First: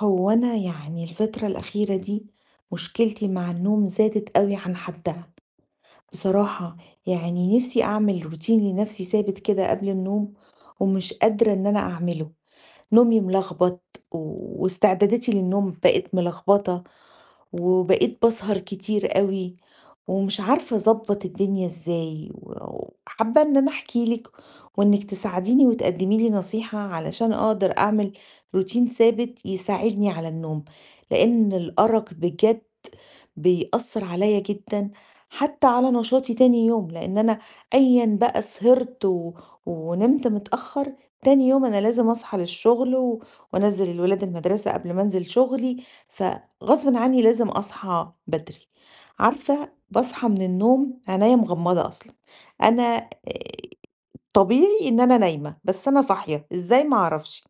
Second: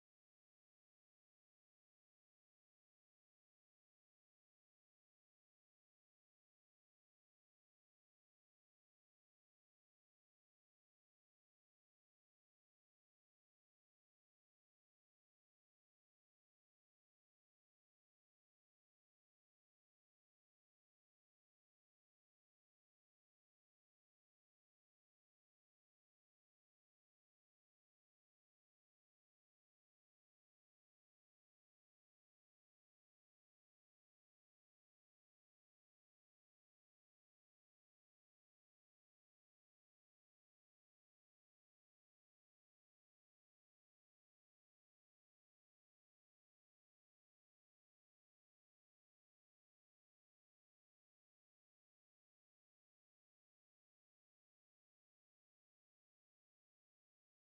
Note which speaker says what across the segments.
Speaker 1: هو أنا يعني الفترة الأخيرة دي مشكلتي مع النوم زادت قوي عن حدها بصراحة. يعني نفسي أعمل روتين لنفسي ثابت كده قبل النوم، ومش قادرة إن أنا أعمله. نومي ملخبط، واستعداداتي للنوم بقت ملخبطة، وبقيت بسهر كتير قوي، ومش عارفة اظبط الدنيا ازاي، وحابة ان انا احكي لك، وانك تساعديني وتقدمي لي نصيحة علشان اقدر اعمل روتين ثابت يساعدني على النوم، لان الارق بجد بيأثّر عليَّ جدًا، حتى على نشاطي تاني يوم، لإن أنا أيًا بقى سهرت ونمت متأخّر، تاني يوم أنا لازم أصحى للشغل وأنزّل الولاد المدرسة قبل ما أنزل شغلي، فغصبٍ عنّي لازم أصحى بدري. عارفة باصحى من النوم عينيّا مغمّضة أصلًا، أنا طبيعي إن أنا نايمة، بس أنا صاحية إزاي ما أعرفش،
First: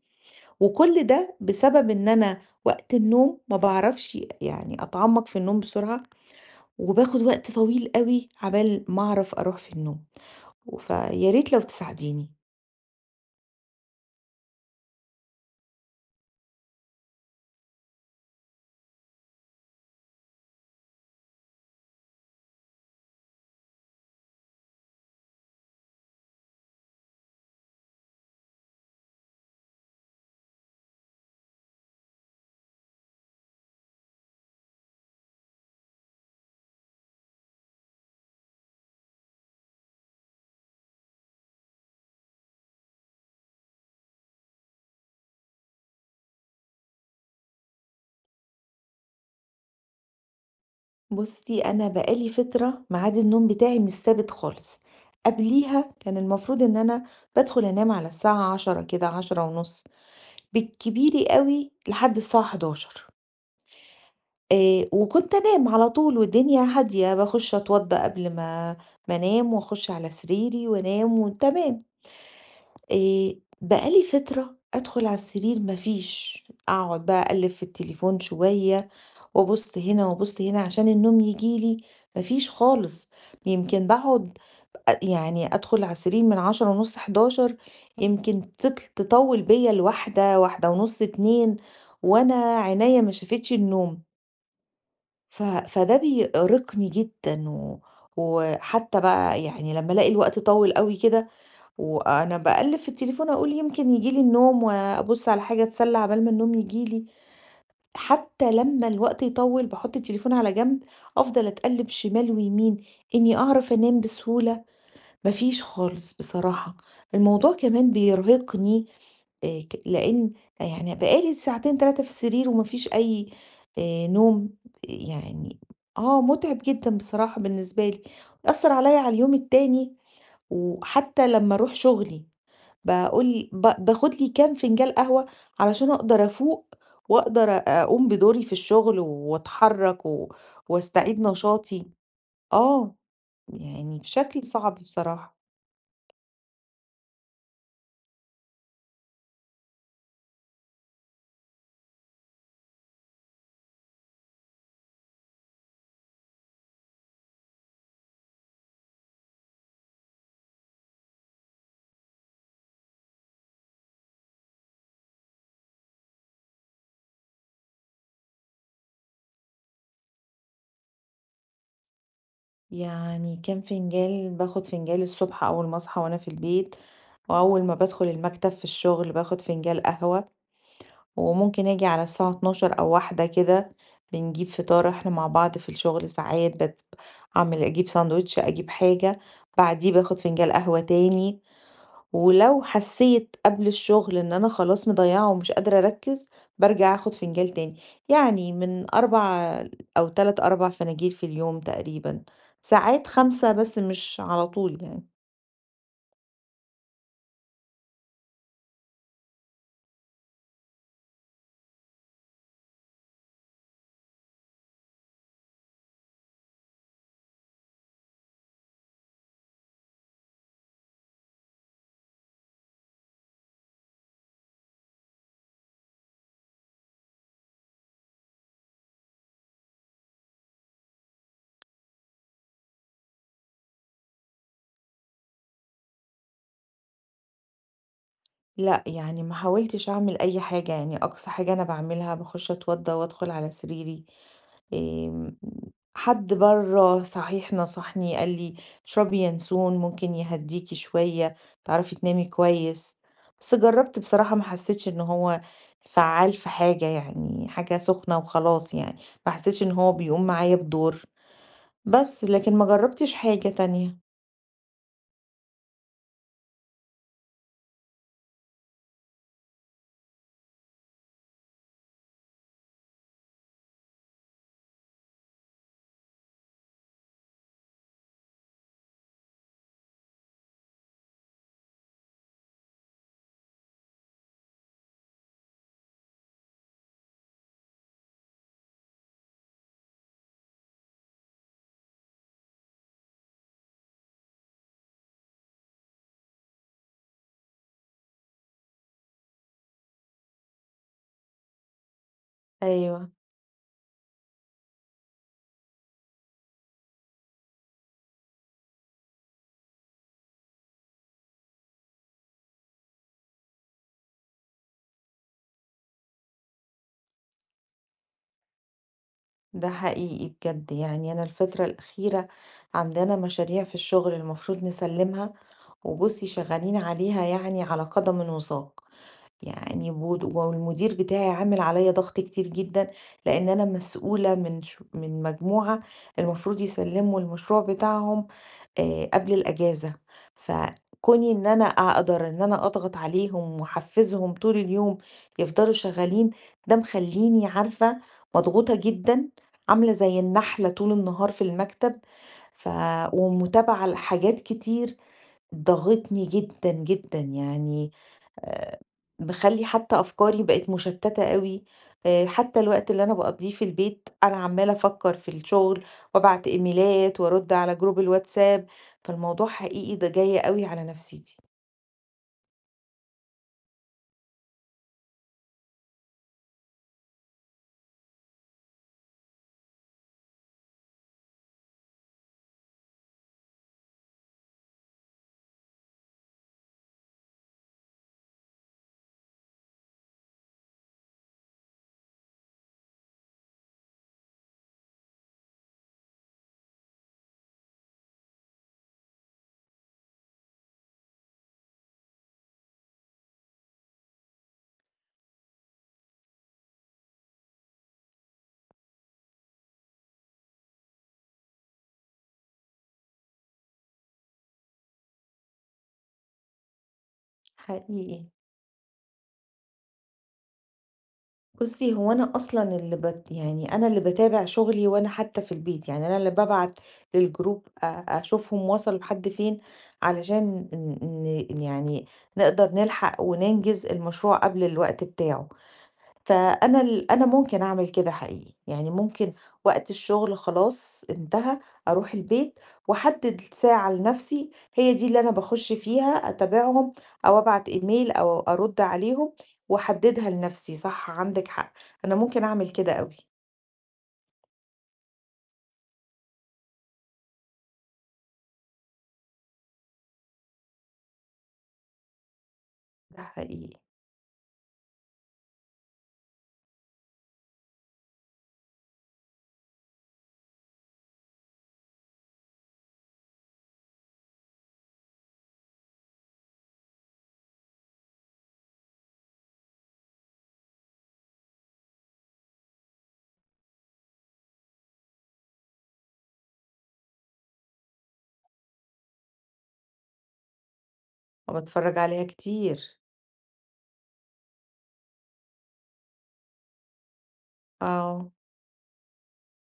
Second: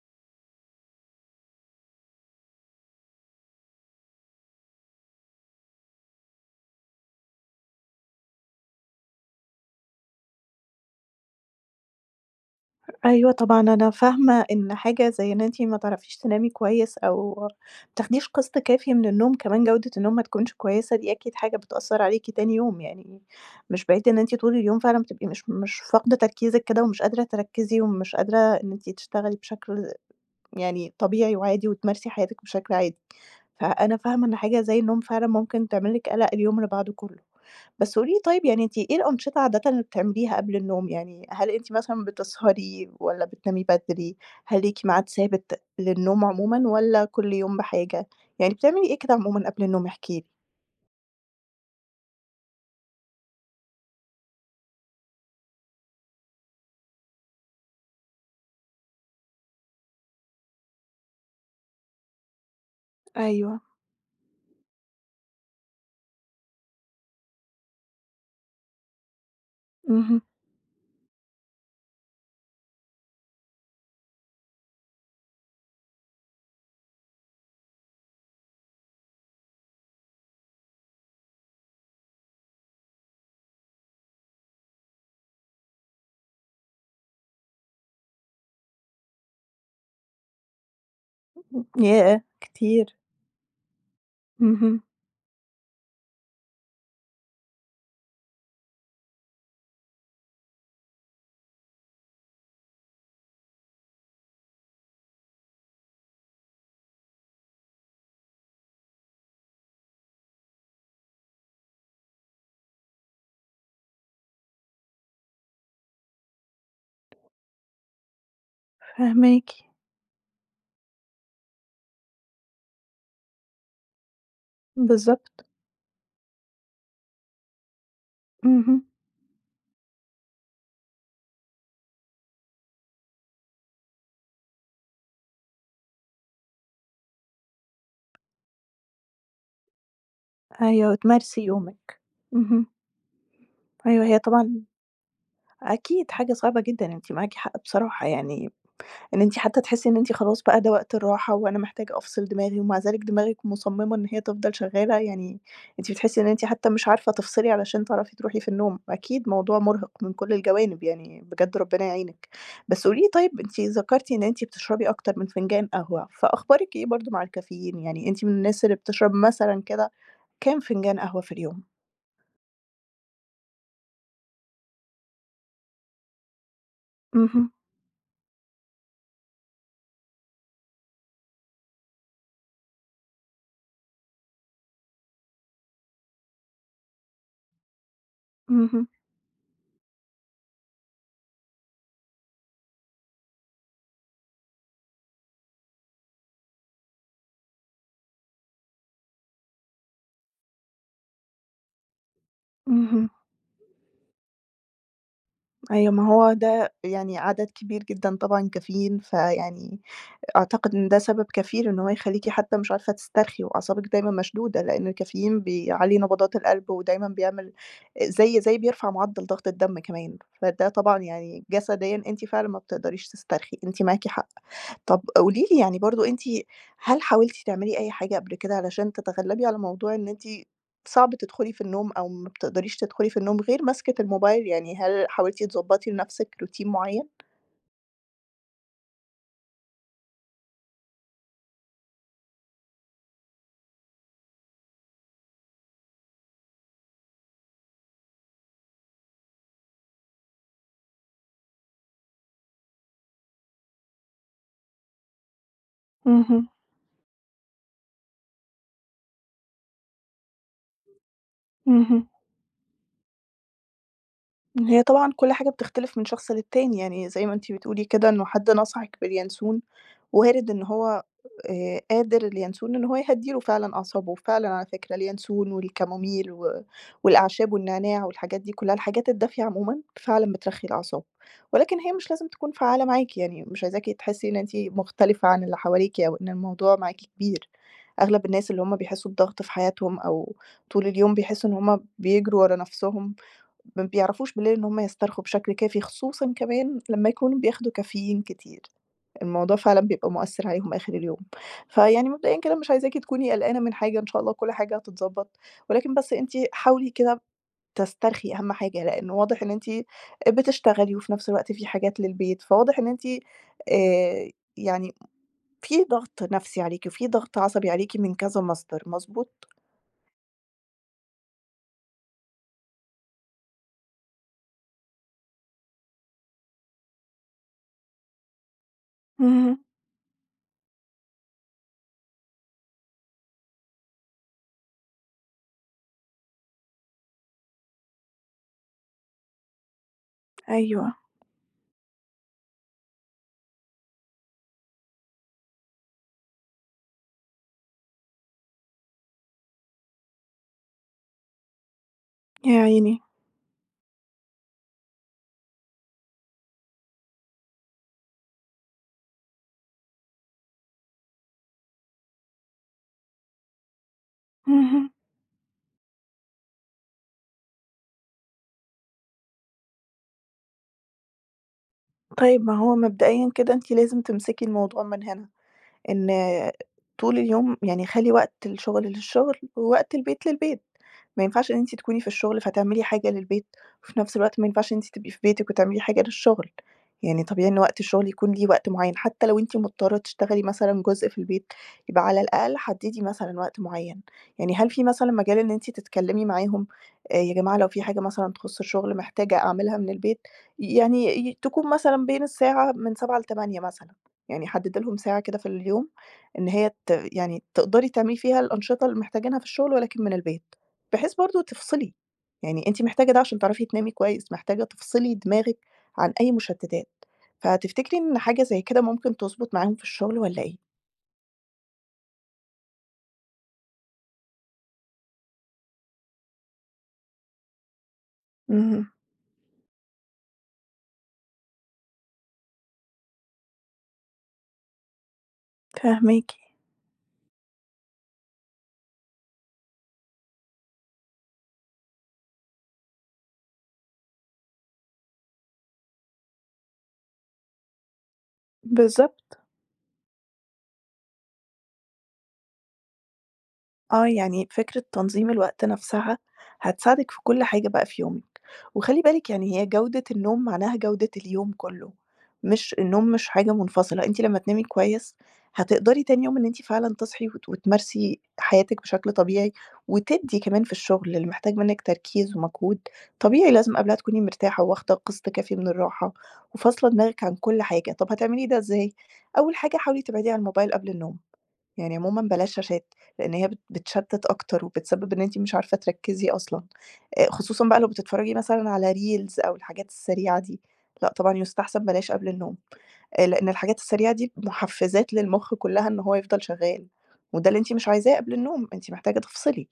Speaker 1: وكل ده بسبب إن أنا وقت النوم ما باعرفش يعني أتعمّق في النوم بسرعة، وباخد وقت طويل أوي عبال ما أعرف أروح في النوم. فيا ريت لو تساعديني.
Speaker 2: أيوه طبعًا، أنا فاهمة إن حاجة زي إن أنتِ ما تعرفيش تنامي كويس أو ما بتاخديش قسط كافي من النوم، كمان جودة النوم ما تكونش كويسة، دي أكيد حاجة بتأثّر عليكِ تاني يوم، يعني مش بعيد إن أنتِ طول اليوم فعلًا بتبقي مش فاقدة تركيزِك كده ومش قادرة تركّزي ومش قادرة إن أنتِ تشتغلي بشكل يعني طبيعي وعادي وتمارسي حياتِك بشكل عادي. فأنا فاهمة إن حاجة زي النوم فعلًا ممكن تعمل لِك قلق اليوم اللي بعده كله. بس قولي لي طيب، يعني أنتِ إيه الأنشطة عادةً اللي بتعمليها قبل النوم؟ يعني هل أنتِ مثلًا بتسهري والّا بتنامي بدري؟ هل ليكِ ميعاد ثابت للنوم عمومًا والّا كل يوم بحاجة؟ يعني بتعملي إيه كده عمومًا قبل النوم؟ احكي لي.
Speaker 1: بُصّي، أنا بقى لي فترة ميعاد النوم بتاعي مش ثابت خالص، قبليها كان المفروض إن أنا بادخل أنام على الساعة 22:00 كده 22:30، بالكبير أوي لحد الساعة 23:00.
Speaker 2: أيوه.
Speaker 1: وكنت أنام على طول والدنيا هادية، باخش أتوضّى قبل ما أنام، وأخش على
Speaker 2: اهم.
Speaker 1: سريري وأنام وتمام. آآ بقى لي فترة أدخل على السرير ما فيش، أقعد بقى أقلِّب في التليفون شوية وأبُص هنا وأبُص هنا عشان النوم ييجي لي، ما فيش خالص. يمكن باقعد، يعني أدخل على السرير من 22:30، 23:00، يمكن تطوِّل بيّا ل01:00، 01:30، 02:00
Speaker 2: ياه!
Speaker 1: وأنا
Speaker 2: كتير.
Speaker 1: عينيّا ما شافتش النوم.
Speaker 2: اهم.
Speaker 1: فده بيأرقني جدًا، وحتى بقى يعني لمّا ألاقي الوقت طوِّل أوي كده وأنا باقلِّب في التليفون، أقول يمكن ييجي لي النوم، وأبُص على حاجة أتسلّى عقبال ما النوم ييجي لي. حتى لمّا الوقت يطوِّل باحُط التليفون على جنب، أفضل أتقلِّب شمال ويمين إنّي أعرف أنام بسهولة، ما فيش خالص بصراحة. الموضوع كمان بيرهقني،
Speaker 2: فاهماكِ.
Speaker 1: ك لإن يعني بقى لي ساعتين 3 في السرير وما فيش أي نوم.
Speaker 2: بالضبط.
Speaker 1: يعني آه، مُتعِب جدًا بصراحة بالنسبة لي، بيأثّر
Speaker 2: اهم.
Speaker 1: عليّا على اليوم التاني وحتى لمّا أروح شُغلي. باقول باخد لي كام فنجان قهوة علشان أقدر أفوق وأقدر أقوم بدوري في الشغل وأتحرك، و
Speaker 2: أيوه،
Speaker 1: واستعيد
Speaker 2: وتمارسي
Speaker 1: نشاطي.
Speaker 2: يومِك. اهم.
Speaker 1: آه، يعني
Speaker 2: أيوه، هي
Speaker 1: بشكل
Speaker 2: طبعًا
Speaker 1: صعب بصراحة.
Speaker 2: أكيد حاجة صعبة جدًا، أنتِ معاكِ حق بصراحة، يعني إن أنتِ حتى تحسّي إن أنتِ خلاص بقى ده وقت الراحة وأنا محتاجة أفصل دماغي، ومع ذلك دماغِك مصمّمة إن هي تفضل شغّالة، يعني أنتِ بتحسّي إن أنتِ حتى مش عارفة تفصلي علشان تعرفي تروحي في النوم، أكيد موضوع مرهق من كل الجوانب يعني، بجد ربنا يعينِك. بس قولي لي طيب، أنتِ ذكرتِ إن أنتِ بتشربي أكتر من فنجان قهوة، فأخبارِك إيه برضه مع الكافيين؟ يعني أنتِ من الناس اللي بتشرب مثلًا كده كام فنجان قهوة في اليوم؟
Speaker 1: يعني كام فنجان؟ باخد فنجان الصبح أول ما أصحى وأنا في البيت،
Speaker 2: اهم،
Speaker 1: وأول ما بادخل المكتب في الشغل باخد فنجان قهوة، وممكن آجي على الساعة 12:00 أو 13:00 كده بنجيب فطار إحنا مع بعض في الشغل ساعات، أعمل أجيب ساندوتش، أجيب
Speaker 2: اهم،
Speaker 1: حاجة، بعديه باخد فنجان قهوة تاني. ولو حسيت قبل الشغل إن أنا خلاص مضيّعة ومش قادرة أركّز، بارجع آخُد فنجان تاني، يعني من 4 أو 3، 4 فناجيل في اليوم تقريبًا، ساعات
Speaker 2: اهم.
Speaker 1: 5، بس مش على طول يعني.
Speaker 2: أيوه، ما هو ده يعني عدد كبير جدًا طبعًا كافيين، فيعني أعتقد إن ده سبب كفيل إن هو يخلّيكِ حتى مش عارفة تسترخي وأعصابِك دايمًا مشدودة، لإن الكافيين بيعلّي نبضات القلب ودايمًا بيعمل زي بيرفع معدل ضغط الدم كمان، فده طبعًا يعني جسديًا أنتِ فعلًا ما بتقدريش تسترخي، أنتِ معاكِ حق. طب قولي لي يعني برضه أنتِ هل حاولتِ تعملي أي حاجة قبل كده علشان تتغلبي على موضوع إن أنتِ صعب تدخلي في النوم أو ما بتقدريش تدخلي في النوم غير ماسكة الموبايل، يعني هل حاولتِ تضبطي لنفسِك روتين معين؟
Speaker 1: لأ، يعني ما حاولتش أعمل أي حاجة، يعني أقصى حاجة أنا باعملها باخُش أتوضّى وأدخُل على سريري. آمم، حد برّه صحيح نصحني قال لي: "اشربي ينسون ممكن يهدّيكِ شوية، تعرفي تنامي كويس." بس جرّبت بصراحة ما حسّيتش إن هو فعّال
Speaker 2: اهم،
Speaker 1: في حاجة يعني، حاجة سخنة وخلاص يعني، ما حسّيتش إن هو بيقوم معايا بدور،
Speaker 2: اهم.
Speaker 1: بس لكن ما جرّبتش حاجة تانية.
Speaker 2: هي طبعًا كل حاجة بتختلف من شخص للتاني، يعني زي ما أنتِ بتقولي كده إنه حد نصحِك باليانسون، وارد إن هو قادر اليانسون إن هو يهدّي له فعلًا أعصابه، وفعلًا على فكرة اليانسون والكاموميل والأعشاب والنعناع والحاجات دي كلّها، الحاجات الدافية عمومًا فعلًا بترخّي الأعصاب، ولكن هي مش لازم تكون فعّالة معاكِ، يعني مش عايزاكِ تحسّي إن أنتِ مختلفة عن اللي حواليكِ أو إن الموضوع معاكِ كبير، أغلب الناس اللي هم بيحسّوا بضغط في حياتهم أو طول اليوم بيحسّوا إن هم بيجروا ورا نَفْسهم، ما بيعرفوش بالليل إن هم يسترخوا بشكل كافي، خصوصًا كمان لمّا يكونوا بياخدوا كافيين كتير. الموضوع فعلًا بيبقى مؤثّر عليهم آخر اليوم. فيعني مبدئيًا كده مش عايزاكِ
Speaker 1: أيوه،
Speaker 2: تكوني قلقانة من حاجة، إن شاء الله كل حاجة هتتضبّط، ولكن بس أنتِ حاولي كده تسترخي أهم حاجة، لإن واضح إن أنتِ بتشتغلي وفي نفس الوقت في حاجات للبيت، فواضح إن أنتِ آآ يعني في ضغط نفسي عليكِ وفي ضغط عصبي عليكِ من كذا مصدر، مضبوط؟
Speaker 1: ده حقيقي بجد. يعني أنا الفترة الأخيرة عندنا مشاريع في الشغل المفروض نسلّمها، وبُصّي شغّالين عليها يعني على قدم وساق.
Speaker 2: اهم،
Speaker 1: يعني بود والمدير بتاعي عامل عليّا ضغط كتير جدًا، لإن أنا مسؤولة من مجموعة المفروض يسلّموا المشروع بتاعهم قبل الأجازة.
Speaker 2: أيوه،
Speaker 1: فكوني إن أنا أقدر إن أنا أضغط عليهم وأحفّزهم طول اليوم يفضلوا شغّالين، ده مخلّيني عارفة مضغوطة جدًا، عاملة زي النحلة طول النهار في المكتب،
Speaker 2: يا
Speaker 1: ف
Speaker 2: عيني،
Speaker 1: ومتابعة لحاجات كتير ضاغطني جدًا، جدًا يعني. آآ مخلّي حتى أفكاري بقت مشتتة أوي، حتى الوقت اللي أنا باقضّيه في البيت أنا عمّالة
Speaker 2: اهم.
Speaker 1: أفكّر في الشغل وأبعت إيميلات وأرُد على جروب الواتساب، فالموضوع حقيقي ده جاي أوي على نفسيتي.
Speaker 2: طيب ما هو مبدئيًا كده أنتِ لازم تمسكي الموضوع من هنا. إن طول اليوم يعني خلّي وقت الشغل للشغل، ووقت البيت للبيت، ما ينفعش إن أنتِ تكوني في الشغل فتعملي حاجة للبيت، وفي نفس الوقت ما ينفعش إن أنتِ تبقي في بيتِك وتعملي حاجة للشغل، يعني طبيعي إن وقت الشغل يكون ليه وقت معيّن، حتى لو أنتِ مضطرة تشتغلي مثلًا جزء في البيت، يبقى على الأقل حدّدي مثلًا وقت معيّن، يعني هل في مثلًا مجال إن أنتِ تتكلمي معاهم، يا جماعة لو في حاجة مثلًا تخُص الشغل محتاجة أعملها من البيت، يعني تكون مثلًا بين الساعة من 07:00 ل08:00 مثلًا. يعني حدّدي لهم ساعة كده في اليوم إن هي يعني تقدري تعملي فيها الأنشطة اللي محتاجينها في الشغل ولكن من البيت، بحيث برضه تفصلي، يعني أنتِ محتاجة ده عشان تعرفي تنامي كويس، محتاجة تفصلي دماغِك عن أي مشتتات، فتفتكري إن
Speaker 1: حقيقي.
Speaker 2: حاجة زي كده ممكن تضبط معاهم في الشغل والّا إيه؟
Speaker 1: بُصّي، هو أنا أصلًا اللي بت يعني أنا اللي باتابع شغلي وأنا حتى في البيت، يعني أنا اللي بابعت للجروب، أشوفهم
Speaker 2: اهم،
Speaker 1: وصلوا لحد فين علشان ن ن يعني نقدر نلحق وننجز المشروع قبل الوقت بتاعه.
Speaker 2: فاهماكِ.
Speaker 1: فأنا ال أنا ممكن أعمل كده حقيقي، يعني ممكن وقت الشغل خلاص انتهى، أروح البيت وأحدد ساعة لنفسي هي دي اللي أنا باخش فيها أتابعهم أو أبعت إيميل أو أرُد عليهم،
Speaker 2: بالضبط،
Speaker 1: وأحددها لنفسي. صح، عندِك حق، أنا ممكن أعمل كده أوي.
Speaker 2: آه، يعني فكرة تنظيم الوقت نفْسها هتساعدِك في كل حاجة بقى في يومِك. وخلّي بالِك يعني هي جودة النوم معناها جودة اليوم كلّه، مش النوم
Speaker 1: ده
Speaker 2: مش حاجة
Speaker 1: حقيقي،
Speaker 2: منفصلة، أنتِ لمّا تنامي كويس هتقدري تاني يوم إن أنتِ فعلًا تصحي وتمارسي حياتِك بشكل طبيعي، وتدّي كمان في الشغل اللي محتاج منِّك تركيز ومجهود، طبيعي لازم قبلها تكوني مرتاحة واخدة قسط كافي من الراحة، وفاصلة دماغِك عن كل حاجة، طَب هتعملي ده إزاي؟ أول حاجة حاولي تبعدي عن الموبايل قبل النوم، يعني عمومًا بلاش شاشات، لإن هي بتشتت أكتر وبتسبب إن أنتِ مش عارفة تركّزي أصلًا. خصوصًا بقى لو بتتفرّجي مثلًا على reels أو الحاجات السريعة دي، لأ طبعًا يُستحسن
Speaker 1: وباتفرج
Speaker 2: بلاش
Speaker 1: عليها
Speaker 2: قبل النوم،
Speaker 1: كتير.
Speaker 2: لإن الحاجات السريعة دي محفّزات للمُخ كُلّها إن هو يفضل شغّال، وده اللي أنتِ مش عايزاه
Speaker 1: آه،
Speaker 2: قبل النوم، أنتِ محتاجة تفصلي.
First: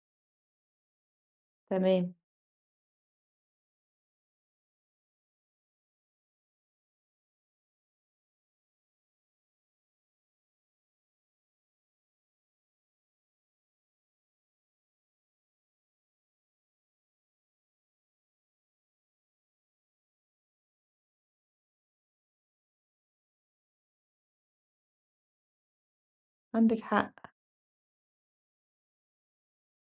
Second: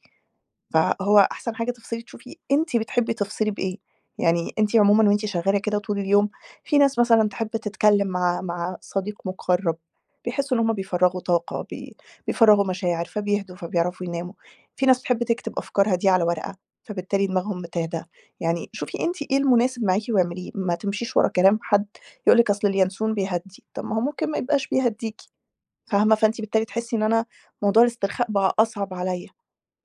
Speaker 2: فهو أحسن حاجة تفصلي
Speaker 1: تمام،
Speaker 2: تشوفي أنتِ بتحبي تفصلي بإيه، يعني أنتِ عمومًا وأنتِ شغالة كده طول اليوم، في ناس مثلًا تحب تتكلم مع صديق مقرب، بيحسوا إن هُم بيفرّغوا طاقة، بيفرّغوا مشاعر، فبيهدوا، فبيعرفوا يناموا. في ناس بتحب تكتب أفكارها دي على ورقة، فبالتالي دماغهم بتهدى. يعني شوفي أنتِ إيه المناسب معاكِ واعمليه، ما تمشيش ورا كلام حد يقول لِك أصل اليانسون بيهدّي، طب ما هو ممكن ما يبقاش بيهدّيكِ، فاهمة؟ فأنتِ بالتالي
Speaker 1: عندِك
Speaker 2: تحسي إن
Speaker 1: حق.
Speaker 2: أنا موضوع الاسترخاء بقى أصعب عليَّ.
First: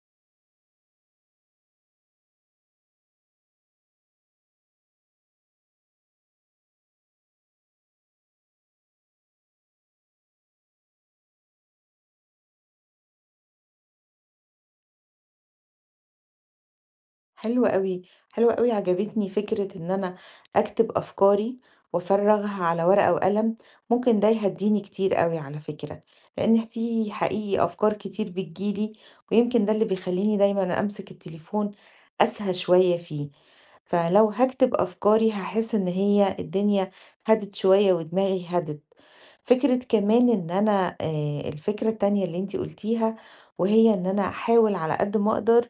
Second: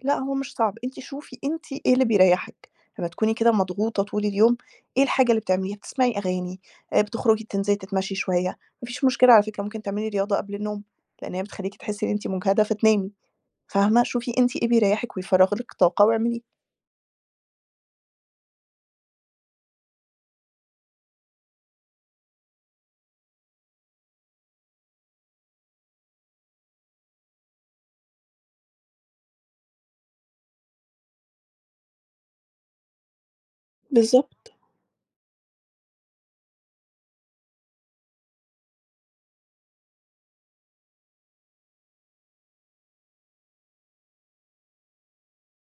Speaker 2: لأ، هو مش صعب، أنتِ شوفي أنتِ إيه اللي بيريّحِك، لمّا تكوني كده مضغوطة طول اليوم، إيه الحاجة اللي بتعمليها؟ بتسمعي أغاني، بتخرجي تنزلي تتمشي شوية، ما فيش مشكلة على فكرة ممكن تعملي رياضة قبل النوم، لإن هي بتخلّيكِ تحسي إن أنتِ مجهدة فتنامي، فاهمة؟ شوفي أنتِ إيه بيريّحِك ويفرّغ لِك طاقة واعمليه.
Speaker 1: حلو أوي، حلو أوي، عجبتني فكرة إن أنا أكتب أفكاري وأفرّغها على ورقة وقلم، ممكن ده يهدّيني كتير أوي على فكرة، لإن في حقيقي أفكار كتير بتيجي لي، ويمكن ده اللي بيخلّيني دايمًا أمسك التليفون أسهى شوية فيه، فلو
Speaker 2: بالضبط،
Speaker 1: هاكتب أفكاري هاحس إن هي الدنيا هدِت شوية ودماغي هدِت. فكرة كمان إن أنا الفكرة التانية اللي أنتِ قُلتيها، وهي إن أنا أحاول على قد ما أقدر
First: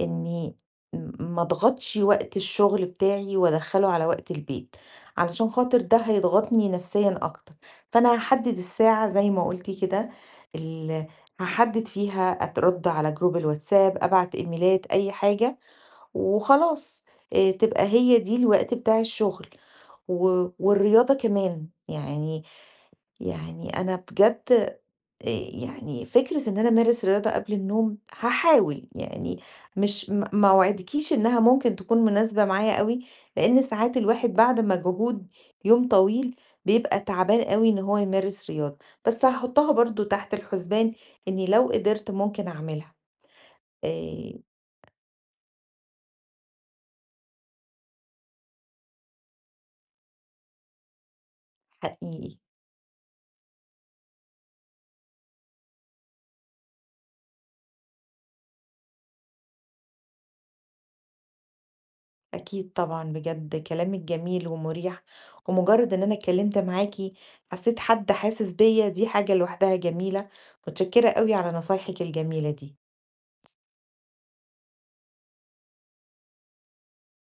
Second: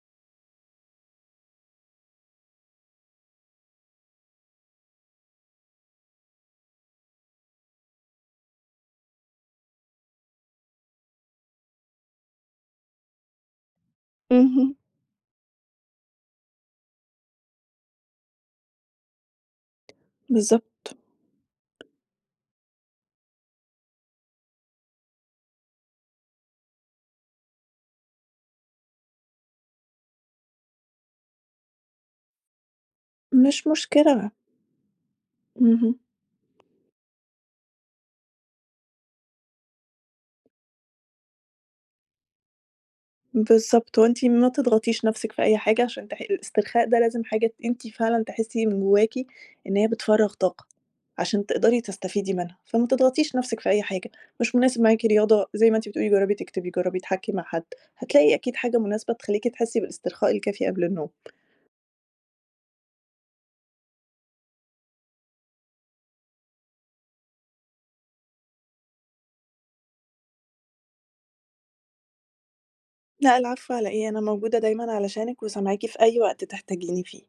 Speaker 1: إني ما اضغطش وقت الشغل بتاعي وأدخّله على وقت البيت، علشان خاطر ده هيضغطني نفسيًا أكتر، فأنا هاحدد الساعة زي ما قُلتِ كده، ال هاحدد فيها أترد على جروب الواتساب، أبعت
Speaker 2: اهم،
Speaker 1: إيميلات، أي حاجة، وخلاص. تبقى هي دي الوقت بتاع الشغل، و
Speaker 2: بالضبط،
Speaker 1: والرياضة كمان، يعني أنا بجد، يعني فكرة إن أنا أمارس رياضة قبل النوم هاحاول، يعني مش م ما أوعدكيش إنها ممكن تكون مناسبة معايا أوي، لإن
Speaker 2: مش
Speaker 1: ساعات الواحد
Speaker 2: مشكلة،
Speaker 1: بعد مجهود يوم
Speaker 2: اهم.
Speaker 1: طويل بيبقى تعبان أوي إن هو يمارس رياضة، بس هاحطها برضه تحت الحسبان إني لو قدرت ممكن أعملها.
Speaker 2: بالضبط، هو أنتِ
Speaker 1: آآ
Speaker 2: ما تضغطيش نَفْسِك في أي حاجة عشان الاسترخاء ده لازم حاجة أنتِ فعلًا تحسّي من جواكِ إن هي بتفرّغ طاقة، عشان تقدري تستفيدي
Speaker 1: حقيقي.
Speaker 2: منها، فما تضغطيش نَفْسِك في أي حاجة، مش مناسب معاكِ رياضة زي ما أنتِ بتقولي جرّبي تكتبي، جرّبي تحاكي مع حد، هتلاقي أكيد حاجة مناسبة تخلّيكِ تحسّي بالاسترخاء الكافي قبل النوم.
Speaker 1: أكيد طبعًا، بجد كلامِك جميل ومُريح، ومجرد إن أنا اتكلمت معاكِ حسيت حد حاسس بيّا، دي حاجة لوحدها جميلة، متشكرة أوي على نصايحِك الجميلة دي.
Speaker 2: لأ العفو على إيه، أنا موجودة دايمًا علشانِك وسامعاكِ في أي وقت تحتاجيني فيه.